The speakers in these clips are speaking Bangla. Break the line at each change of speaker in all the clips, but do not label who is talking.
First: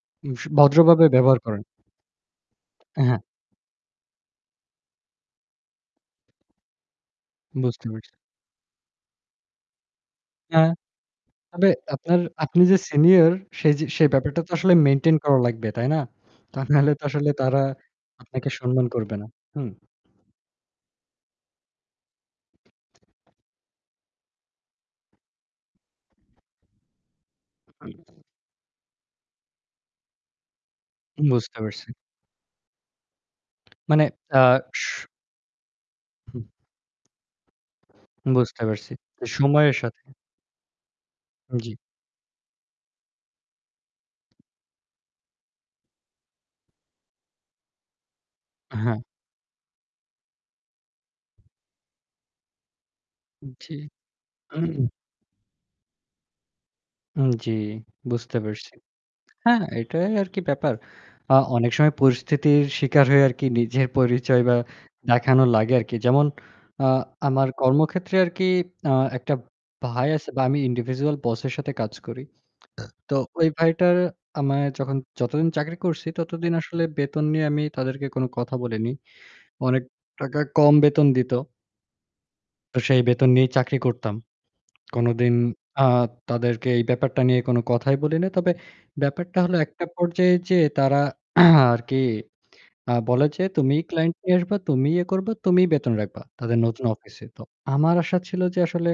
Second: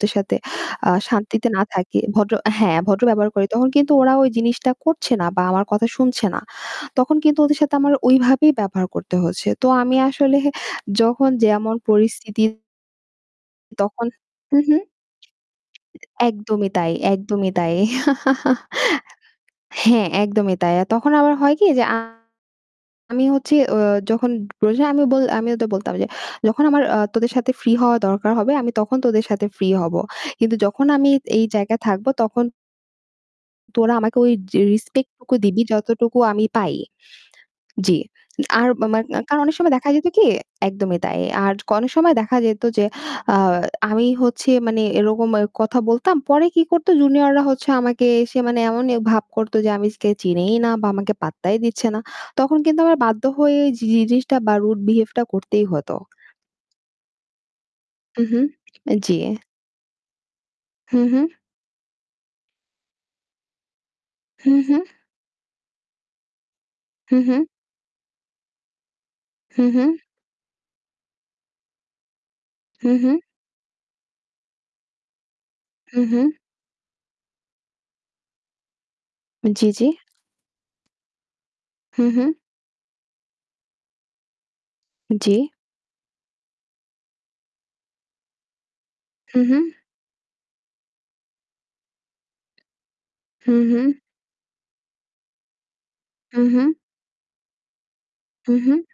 তো সাথে
উস
আ
ভদ্রভাবে ব্যবহার
শান্তিতে
করেন।
না থাকি। ভদ্র হ্যাঁ, ভদ্র
হ্যাঁ।
ব্যবহার করি তখন কিন্তু ওরা ওই জিনিসটা করছে না বা আমার কথা শুনছে না। তখন কিন্তু ওদের সাথে
বুঝতে
আমার
পারছি।
ওইভাবেই ব্যবহার করতে হচ্ছে। তো আমি আসলে
অ্যা
যখন
তবে
যেমন
আপনার
পরিস্থিতি
আপনি যে senior সেই যে
তখন
সেই ব্যাপারটা তো
হুম,
আসলে
হুম।
maintain করা লাগবে। তাই না? তা
একদমই
না
তাই,
হলে তো আসলে
একদমই
তারা
তাই
আপনাকে সম্মান করবে না। হুম।
হ্যাঁ, একদমই তাই আর তখন আবার হয় কি যে আ আমি হচ্ছে, ও যখন [unintelligible] আমি বল আমি ওদের বলতাম যে "যখন আমার, আ তোদের সাথে free হওয়া দরকার হবে আমি তখন তোদের সাথে free হবো। কিন্তু যখন আমি এই
বুঝতে
জায়গায়
পারছি।
থাকবো তখন" "তোরা
মানে,
আমাকে ওই
আ
যে
সু
respect টুকু দিবি যতটুকু
উহু।
আমি পাই।" জি।
বুঝতে
আর
পারছি,
আমার না কারণ অনেক সময়
সময়ের
দেখা
সাথে।
যেত কি, একদমই তাই। আর
জি।
অনেক সময় দেখা যেত যে, আহ আমি হচ্ছে মানে এরকম এ কথা বলতাম পরে কি করতো junior-রা হচ্ছে আমাকে এসে মানে এমনই
হ্যাঁ।
ভাব করতো যে আমি স্কেচ চিনেই না বা আমাকে পাত্তাই দিচ্ছে না। তখন কিন্তু আমার বাধ্য হয়েই
জি।
জি জিনিসটা বা rude behave টা করতেই হতো।
উম জি,
হুম,
বুঝতে
হুম।
পারছি।
অ্যা জি।
হ্যাঁ, এটাই আর কি ব্যাপার।
হুম, হুম।
আ অনেক সময় পরিস্থিতির শিকার হয়ে আর কি নিজে পরিচয় বা
হুম, হুম।
দেখানো লাগে আর কি। যেমন, আ
হুম, হুম।
আমার কর্মক্ষেত্রে আর কি, আ একটা
হুম, হুম।
ভাই আছে বা আমি individual boss এর সাথে কাজ করি।
হুম,
তো,
হুম।
ওই ভাইটার আমায় যখন যতদিন চাকরি
হুম,
করছি,
হুম।
ততদিন আসলে বেতন নিয়ে আমি তাদেরকে কোন কথা বলিনি।
জি,
অনেক
জি।
টাকা কম বেতন দিত
হুম, হুম।
তো সেই বেতন নিয়েই চাকরি করতাম। কোনদিন,
জি।
আ তাদেরকে এই ব্যাপারটা নিয়ে কোন কথাই বলিনি। তবে ব্যাপারটা
হুম,
হল
হুম।
একটা পর্যায়ে যেয়ে তারা আর কি, আ বলে যে
হুম,
"তুমিই
হুম।
client নিয়ে আসবা, তুমিই এ করবা, তুমিই বেতন রাখবা,"
হুম,
তাদের
হুম।
নতুন অফিসে। তো, আমার আশা ছিল
হুম,
যে
হুম।
আসলে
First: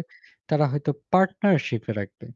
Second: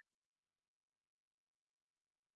তারা হয়তো partnership এ রাখবে।